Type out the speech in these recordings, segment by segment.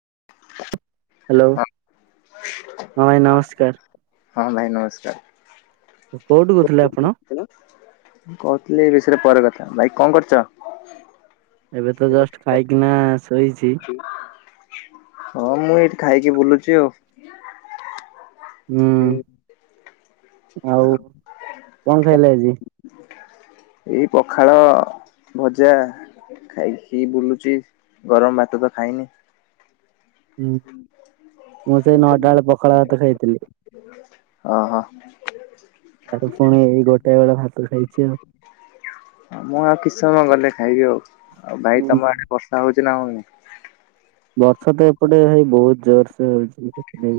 [inaudible] Hello ହଁ ଭାଇ ହଁ ଭାଇ ନମସ୍କାର। କୋଉଠୁ କହୁଥିଲେ ଆପଣ? ମୁଁ କହୁଥିଲି ଏ ବିଷୟରେ ପରେ କଥା ହେବା। ଭାଇ କଣ କରୁଛ? ଏବେ ତ ଜଷ୍ଟ୍ ଖାଇକିନା ଶୋଇଚି। ହଁ ମୁଁ ଏଇଠି ଖାଇକି ବୁଲୁଚି ଆଉ। ହୁଁ। ଆଉ କଣ ଖାଇଲେ ଆଜି? ଏଇ ପଖାଳ ଭଜା। ଖାଇକି ବୁଲୁଚି। ଗରମ୍ ଭାତ ତ ଖାଇନି। ଉଁ ମୁଁ ସେଇ ନଅଟା ବେଳେ ପଖାଳ ଭାତ ଖାଇଥିଲି। ଅ ହ। ହେଠୁ ପୁଣି ଏଇ ଗୋଟେ ବେଳେ ଭାତ ଖାଇଛି ଆଉ। ମୁଁ ଆଉ କିଛି ସମୟ ଗଲେ ଖାଇବି ଆଉ। ଆଉ ଭାଇ ହୁଁ ତମ ଆଡେ ବର୍ଷା ହଉଛି ନା ହଉନି? ବର୍ଷା ତ ଏପଟେ ଭାଇ ବହୁତ ଜୋର୍ ସେ ହଉଚି।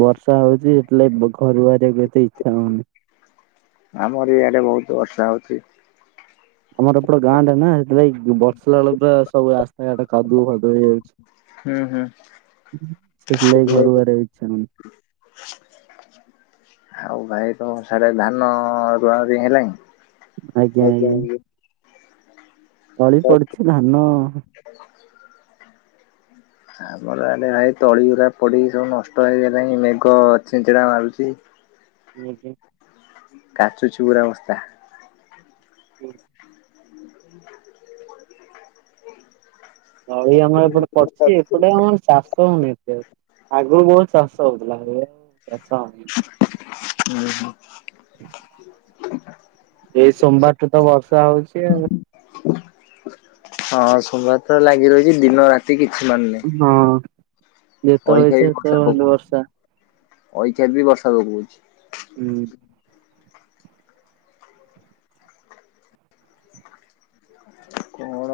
ବର୍ଷା ହଉଛି ସେଇଥିଲାଗି ଘରୁ ବାହାରିକୁ ଏତେ ଇଚ୍ଛା ହଉନି। ଆମର ଇଆଡେ ବହୁତ ବର୍ଷା ହଉଚି। ଆମର ଏପଟେ ଗାଁ ଟା ନା ସେଥିଲାଗି ବର୍ଷିଲା ବେଳକୁ ପୁରା ସବୁ ଆସ୍ତା ଘାଟ କାଦୁଅ ଫାଦୁଅ ହେଇଯାଉଛି। ହୁଁ ହୁଁ। ସେଥିଲାଗି ଘରୁ ବାହାରିବାକୁ ଇଚ୍ଛା ନାହିଁ। [inaudible] ଆଉ ଭାଇ ତମ ସ୍ଯାଡେ ଧାନ ରୁଆ ରୁଇଁ ହେଲାଣି? ଆଜ୍ଞା ଆଜ୍ଞା। ତଳି ପଡିଛି, ଧାନ ଆମର ଇଆଡେ ଭାଇ ତଳିଗୁରା ପଡିକି ସବୁ ନଷ୍ଟ ହେଇଗଲାଣି, ମେଘ ଛିଞ୍ଚିଡା ମାରୁଚି। ନିଜେ କାଚୁଛି ପୁରା ବର୍ଷା। ହୁଁ। ତଳି ଆମର ଏପଟେ ପଡି଼ଛି। ଏପଟେ ଆମର ଚାଷ ହଉନି ଏତେ ଆଉ। ଆଗରୁ ବହୁତ ଚାଷ ହଉଥିଲା। ଏବେ ଆଉ ଚାଷ ହଉନି। [inaudible] ଏଇ ସୋମବାରଠୁ ତ ବର୍ଷା ହଉଛି ଆଉ। ହଁ ସୋମବାର ରୁ ତ ଲାଗି ରହିଛି ଦିନ ରାତି କିଛି ହଁ। ଯେତେବେଳେ ଅଇଠାରେ ଇଚ୍ଛା ବି ବର୍ଷା ସେତେବେଳେ ହେଲେ ବର୍ଷା ପକଉଛି ଏଇକବି ବି ବର୍ଷା ପକଉଛି। ହୁଁ। କଣ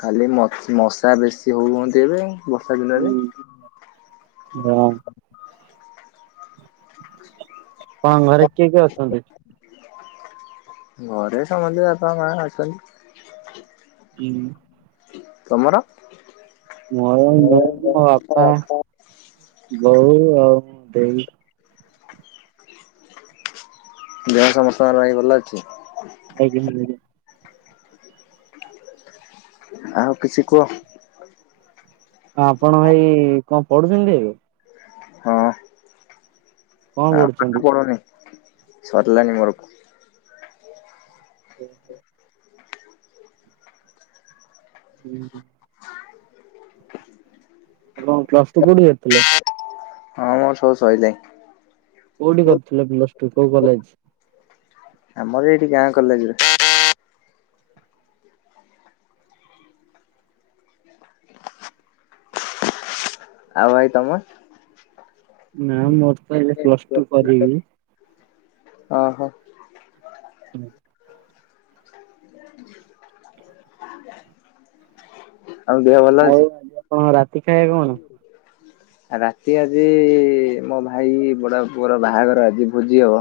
ଖାଲି ମଶା ବେଶୀ ହଉୁଛନ୍ତି ଏବେ ବର୍ଷା ଦିନରେ ହଁ। ତମ ଘରେ କିଏ କିଏ ଅଛନ୍ତି? ଘରେ ସମସ୍ତ ବାପା ମା ଅଛନ୍ତି। ହୁଁ। ତୁମର? ମୋର ମୁଁ, ମୋ ବାପା ବୋଉ ଆଉ ମୋ ଦେଇ। ଦେହ ସମସ୍ତଙ୍କର ଭାଇ ଭଲ ହ ଅଛି? ହୁଁଁ। ଆଉ କିଛି କୁହ? ଆପଣ ଭାଇ କଣ ପଢୁଛନ୍ତି ଏବେ? ହଁ କଣ ଆଉ ପାଠ ପଢ଼ୁଛନ୍ତି? ପଢୁନି? ସରିଲାଣି ମୋର ହୁଁ ହ। ହୁଁ। ଆପଣ ପ୍ଲସ୍ କୁ କୋଉଠି କରିଥିଲେ? ହଁ ମୋର ସବୁ ସରିଲାଣି। କୋଉଠି କରୁଥିଲେ ପ୍ଲସ ଟୁ କୋଉ କଲେଜରେ? ଆମର ଏଇଠି ଗାଁ କଲେଜରେ। ଆଉ ଭାଇ ତମେ? ନା ମୋର ତ ଏବେ ପ୍ଲସ ଟୁ କରିବି। ଓଃ ହୋ। ହୁଁ। ଆଉ ଦେହ ଭଲ ଅଛି? ଆଉ ଆଜି ଆପଣଙ୍କର ରାତି ଖାଇବ କଣ? ରାତି ଆଜି ମୋ ଭାଇ ବଡ଼ବାପା ପୁଅର ବାହାଘର ଆଜି ଭୋଜି ହବ।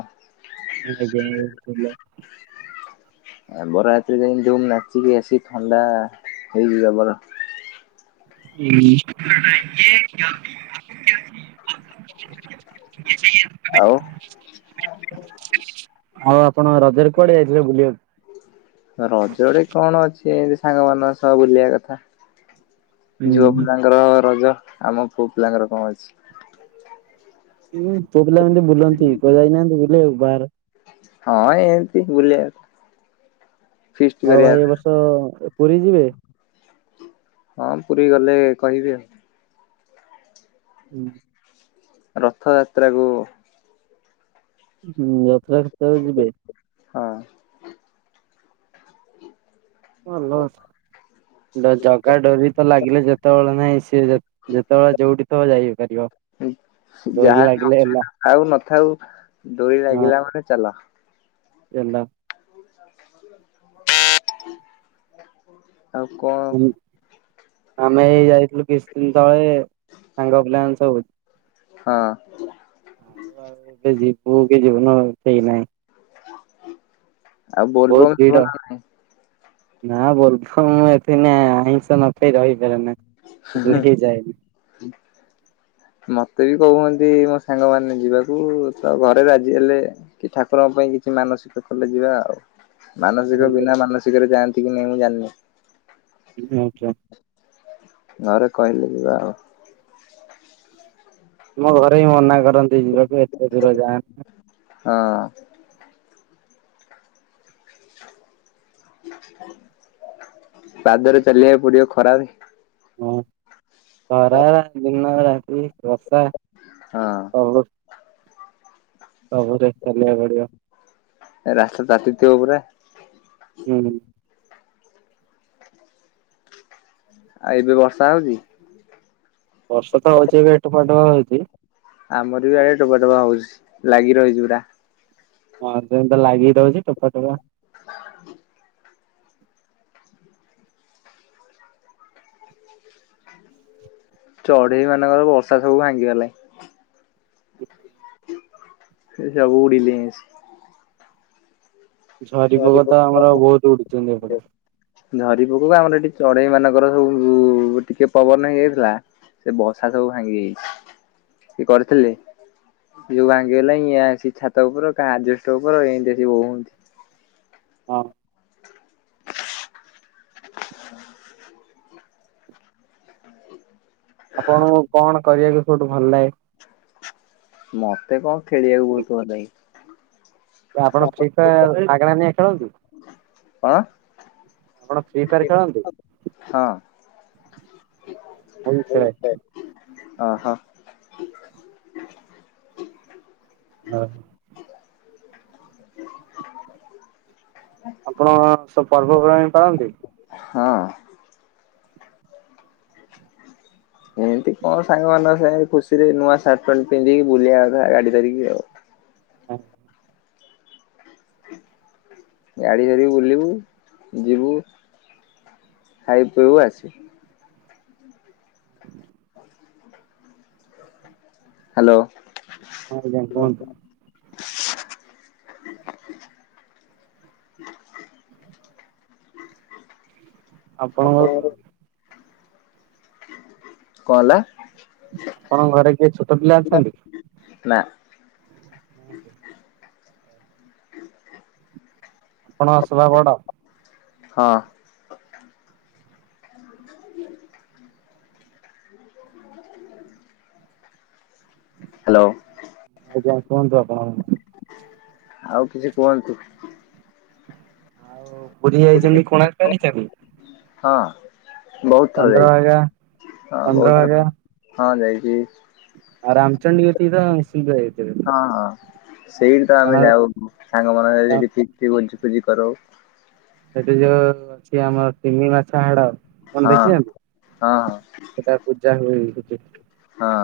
ଆଥିଲା। [unintelligible] ବରଯାତ୍ରୀ ରେ ଯାଇକି ଯୋଉ ନାଚିକି ଆସିିକି ଥଣ୍ଡା ହେଇଛି ଜବର। ହୁଁ। [unintelligible] ଆଉ? ଆଉ ଆପଣ ରଜରେ କୁଆଡ଼େ ଯାଇଥିଲେ ବୁଲିବାକୁ? ରଜ ରେ କଣ ଅଛି ଏମତି ସାଙ୍ଗମାନଙ୍କ ସହ ବୁଲିବା କଥା। ଝିଅ ହୁଁ ପିଲାଙ୍କର ରଜ ଆମ ପୁଅ ପିଲାଙ୍କର କଣ ଅଛି। ପୁଅ ପିଲାମାନେ ତ ବୁଲନ୍ତି କୁଆଡ଼େ ଯାଇନାହାନ୍ତି ବୁଲିବାକୁ ବାହାର ହଁ ଏମିତି ବୁଲିବାକୁ। ଆଉ ଭାଇ ଏ ବର୍ଷ ପୁରୀ ଯିବେ? ହଁ ପୁରୀ ଗଲେ କହିବି ଆଉ। ହୁଁ। ରଥଯାତ୍ରାକୁ ହୁଁ ରଥଯାତ୍ରା କେତେଳେ ଯିବେ? ହଁ। ଭଲ ଅଛ। ଜଗା ଡୋରି ତ ଲାଗିଲେ ଯେତେବେଳେ ନାହିଁ ସିଏ ଯେତେବେଳେ ଯୋଉଠି। ଥିବ ଯାଇ ପାରିବ। ହୁଁ। ଡୋରି ଯାହାବି ଲାଗିଲେ ହେଲା ଅସୁବିଧା ଥାଉ ନଥାଉ ଡୋରି ଲାଗିଲା ମାନେ ଚାଲ। ଦେଲ ଆଉ କଣ। ଆମେ ଏଇ ଯାଇଥିଲୁ କିଛି ଦିନ ତଳେ ସାଙ୍ଗ ପିଲା ଙ୍କ ସବୁ। ହଁ ଆଉ ଆ ଏ ଯିବୁ କି ଯିବୁନୁ କି ଠିକ୍ ନାହିଁ। ଆଉ ବହୁତ ବୋଲବମ୍ ଭିଡ ଯିବ ନା ନାଇ। ନା ବୋଲବମ୍ ମୁଁ ଏ ଦିନେ ଆଇଁଷ ନ ଖାଇ ରହିପାରେ ନା ସେଥିପାଇଁ କି ଯାଏନି। ମୋତେ ବି କହୁଚନ୍ତି ମୋ ସାଙ୍ଗମାନେ ଯିବାକୁ ତ ଘରେ ରାଜି ହେଲେ କି ଠାକୁରଙ୍କ ପାଇଁ କିଛି ମାନ ସିଘ୍ର କଲେ ଯିବା ଆଉ ମାନସିକ ବିନା ମାନସିକରେ ଯାଆନ୍ତି କି ନାହିଁ ମୁଁ ଜାଣିନି। ଆଚ୍ଛା। [unintelligible] ଘରେ କହିଲେ ଯିବା ଆଉ। ଆମ ଘରେ ହିଁ ମନା କରନ୍ତି ଯିବାକୁ ଏତେ ଦୂର ଯାଆନା। ହଁ ପାଦରେ ଚାଲିବାକୁ ପଡିବ ଖରା ରେ। ହଁ ଖରା ଦିନ ରାତି ବର୍ଷା। ହଁ। ସବୁ ସବୁରେ ଚାଲିବାକୁ ପଡିବ। ଏ ରାସ୍ତା ତାତିଥିବ ପୁରା। ହୁଁ। ଆଉ ଏବେ ବର୍ଷା ହଉଛି? ବର୍ଷା ତ ହଉଛି ଏବେ ଠୁପା ଠୁପା ହଉଛି। ଆମର ବି ଆଡେ ଟୋପା ଟୋପା ହଉଛି ଲାଗି ରହିଛି ପୁରା। ହଁ ସେମତି ତ ଲାଗି ରହୁଛି ଟୋପା ଟୋପା। ଚଢେଇ ମାନଙ୍କର ବର୍ଷା ସବୁ ଭାଙ୍ଗିିଗଲେ। ହୁଁ। ସେ ସବୁ ଉଡ଼ିିଲେଇଁ ଆସିକି। ଝରି ପୋକ ତ ଆମର ବହୁତ ଉଡୁଛନ୍ତି ଏପଟେ। ବୁ ବୁ ବା ଆମର ଏଠି ଚଢେଇ ମାନଙ୍କର ସବୁ ଟିକେ ପବନ ହେଇଯାଇଥିଲା। ସେ ବସା ସବୁ ଭାଙ୍ଗି ଯାଇଛି ସିଏ କରିଥିଲେ। ଯୋଉ ଭାଙ୍ଗିଗଲା ଇଁଏ ଆସିକି ଛାତ ଉପର କା ଆଜବେଷ୍ଟ ଉପର ଏନ୍ତୀ ଆସିକି ବୋଉହନ୍ତି। ହଁ। ଆପଣଙ୍କୁ କଣ କରିବାକୁ ସବୁଠୁ ଭଲ ଲାଗେ? ମତେ କଁ ଖେଳିବାକୁ ବହୁତ୍ ଭଲ ଲାଗେ। ଏ ଆପଣ ଫ୍ରି ଫାୟାର ମାଗେଣା ନେଇ ଖେଳନ୍ତି। କଣ ଆପଣ ଫ୍ରି ଫାୟାର ଖେଳନ୍ତି। ହଁ ହଁ ମୁଁ ଖେଳେ। ଅ ହ। ହ ଉ। ଆପଣ ସବୁ ପର୍ବପର୍ବାଣୀ ପାଳନ୍ତି। ହଁ। ଏଁତି କଁ ସାଙ୍ଗ ମାନଙ୍କ ସାଙ୍ଗରେ ଖୁସିରେ ନୂଆ ସାର୍ଟ ପ୍ୟାଣ୍ଟ ପିନ୍ଧିକି ବୁଲିବା କଥା ଗାଡି ଧରିକି ଆଉ। ହଁ। ଗାଡ଼ି ଧରିକି ବୁଲିବୁ ଯିବୁ। ଖାଇବୁ ପିବୁ ଆସିବୁ। ହ୍ୟାଲୋ ହଁ ଯାଇ ପହଞ୍ଚୁ [inaudible] ଆପଣଙ୍କର କଣ ହେଲା? ଆପଣଙ୍କ ଘରେ କିଏ ଛୋଟ ପିଲା ଅଛନ୍ତି? ନା। ନାହାନ୍ତି। [inaudible] ଆପଣ ସବା ବଡ? ହଁ। [inaudible] ହ୍ୟାଲୋ ଆଜ୍ଞା କୁହନ୍ତୁ ଆପଣ? ଆଉ କିଛି କୁହନ୍ତୁ? ଆଉ ପୁରୀ ଯାଇଛନ୍ତି କୋଣାର୍କ ଯାଇଛନ୍ତି? ହଁ ବହୁତ ଥର ଚନ୍ଦ୍ରଭାଗା ଯାଇଛି, ହଁ ବହୁତଥର, ହଁ ଯାଇଛି। ଆ ରାମଚଣ୍ଡି ଯେତିକି ତ ନିଛିନ୍ତ ଯାଇଥିବେ? ହଁ ହଁ ସେଇଠି ତ କାରଣ ଆମେ ଯାଉ ସାଙ୍ଗ ମାନଙ୍କ ସେଇଠି ଠିକ ଭୋଜି ଫୋଜି କରାଉ। ସେଠି ଯୋଉ ଅଛି ଆମର ତିନି ମାଛ ହାଡ କଣ ହଁ ଦେଖି ହଁ ହଁ ନାହାନ୍ତି ସେଟା ପୂଜା ହୁଏ? [inaudible] ହଁ।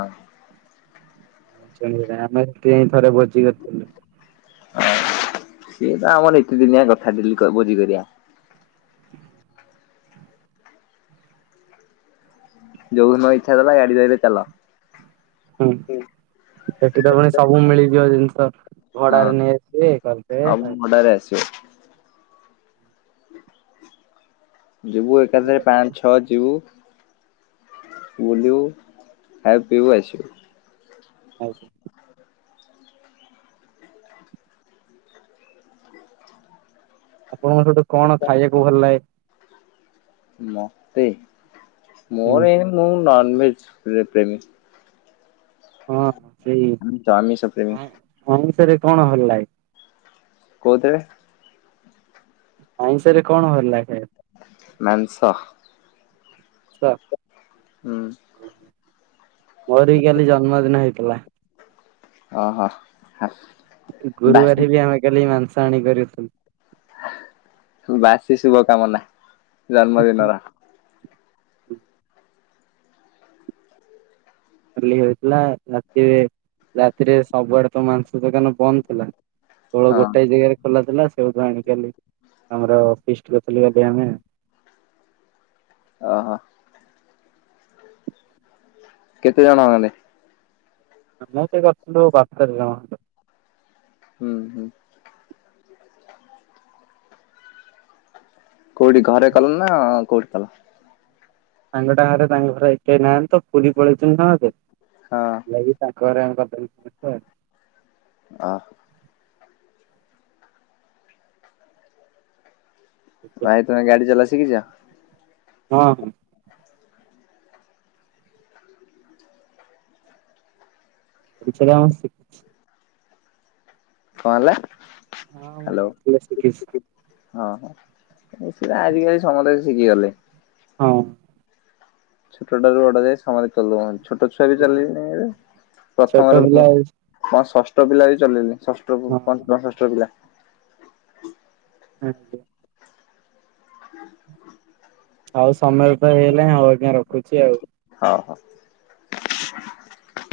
ସେଥିପାଇଁ ଆମେ କେ ଥରେ ଭୋଜି କରିଥିଲୁ। ହ ସିଏ ତ ଆମର ନିତିଦିନିଆ କଥା ଦିଲୁ କହିବ ଭୋଜି କରିଵା। ଯୋଉ ଦିନ ଇଚ୍ଛା ଦେଲା ଗାଡି ଧରିଲା ଚାଲ। ହଁ। ସେଠି ତ ପୁଣି ସବୁ ମିଳିଯିବ ଜିନିଷ ହଁ ଭଡାରେ ନେଇ ଆସିବେ ସବୁ କରିଦେବେ ଭଡାରେ ଆସିବ। ଯିବୁ ଏକାଥରେ ପାଞ୍ଚ ଛଅ ଯିବୁ ବୁଲିବୁ ଖାଇ ପିଇବୁ ଆସିବୁ। ଆଉ ଆପଣଙ୍କର ସଠ କଣ ଖାଇବାକୁ ଭଲ ଲାଗେ? ମତେ ମୋର ମୁଁ ନନଭେଜ ପେ ପ୍ରେମୀ ହଁ ସେଇ ଆ ତା ଆମିଷପେମୀ ରେ କଣ ହେଲାଏ? କଉଥିରେ? ଆଇଁଷ ରେ କଣ ଭଲ ଲାଗେ ଖାଇବାକୁ ମାଂସ। ସ ହୁଁ। ମୋରି କାଲି ଜନ୍ମଦିନ ହେଇଥିଲା। ଓ ହୋ ହ। ଗୁରୁବାର ବି ଆମେ କାଲି ମାଂସ ଆଣି କରିଥିଲୁ। ବାସି ଶୁଭ କାମନା ଜନ୍ମଦିନର। ଖାଲି ହେଇଥିଲା ରାତିରେ ରାତିରେ ସବୁଆଡେ ତ ମାଂସ ଦୋକାନ ବନ୍ଦ ଥିଲା ତ ହଁ। ଗୋଟାଏ ଜାଗାରେ ଖୋଲା ଥିଲା ସେଇଠୁ ଆଣିକି ଆଇଲି ଆମର-ଅ-ଅ ଫିଷ୍ଟ କରିଥିଲି ଏବେ ଆମେ ଓ ହୋ। କେତେ ଜଣ କଲେ? ମୁତ କରଥୁଲୁ ବାର୍ ତେର ଜଣ [unintelligible] ହୁଁ, ହୁଁ। କୋଉଠି? ଘରେ କଲ୍ ନା କୋଉଠି କଲ? ସାଙ୍ଗ ଟା ଘରେ, ତାଙ୍କ ଘରେ କେହି ନାହାଁନ୍ତି ତ! ପୁରୀ ପଳେଇଚନ୍ତି ସମସ୍ତେ। ହଁ ଯାଇକି ତା ଘରେମ [unintelligible] ଅହ। ଭାଇ, ତମେ ଗାଡି ଚଲା ଶିଖିଛ? ହଁ ହଁ। ପମ [unintelligible] କଣ ହେଲା? ହଁ, ମୁଁ ହ୍ୟାଲୋ ଗାଡ଼ିଚଲା ଶିଖିଛି। ହଁ, ହଁ, ସେ ଆଜିିକାଲି ସମସ୍ତେ ଶିଖି ଗଲେ। ହଁ। ଛୋଟ ଟାରୁ ବଡ଼ ଯାଏ, ସମତେ ଚଲଉଅନ୍ତି। ଛୋଟ ଛୁଆ ବି ହଁ ଚଲେଇଲେ ଣି ଏବେ, ଛୋଟ ପ୍ରଥମରେ ପିଲା ହଁ ମ ଷଷ୍ଠ ପିଲା ବି ଚଲେଇଲେ। ଷଷ୍ଠ କୁ ପଞ୍ଚମ ଷଷ୍ଠ ପିଲା। [inaudible] ଆଉ ସମୟ ତ ହେଇଗଲାଇଁ। ଆଉ ଅଜ୍ଞା ରଖୁଛି ଆଉ। [inaudible]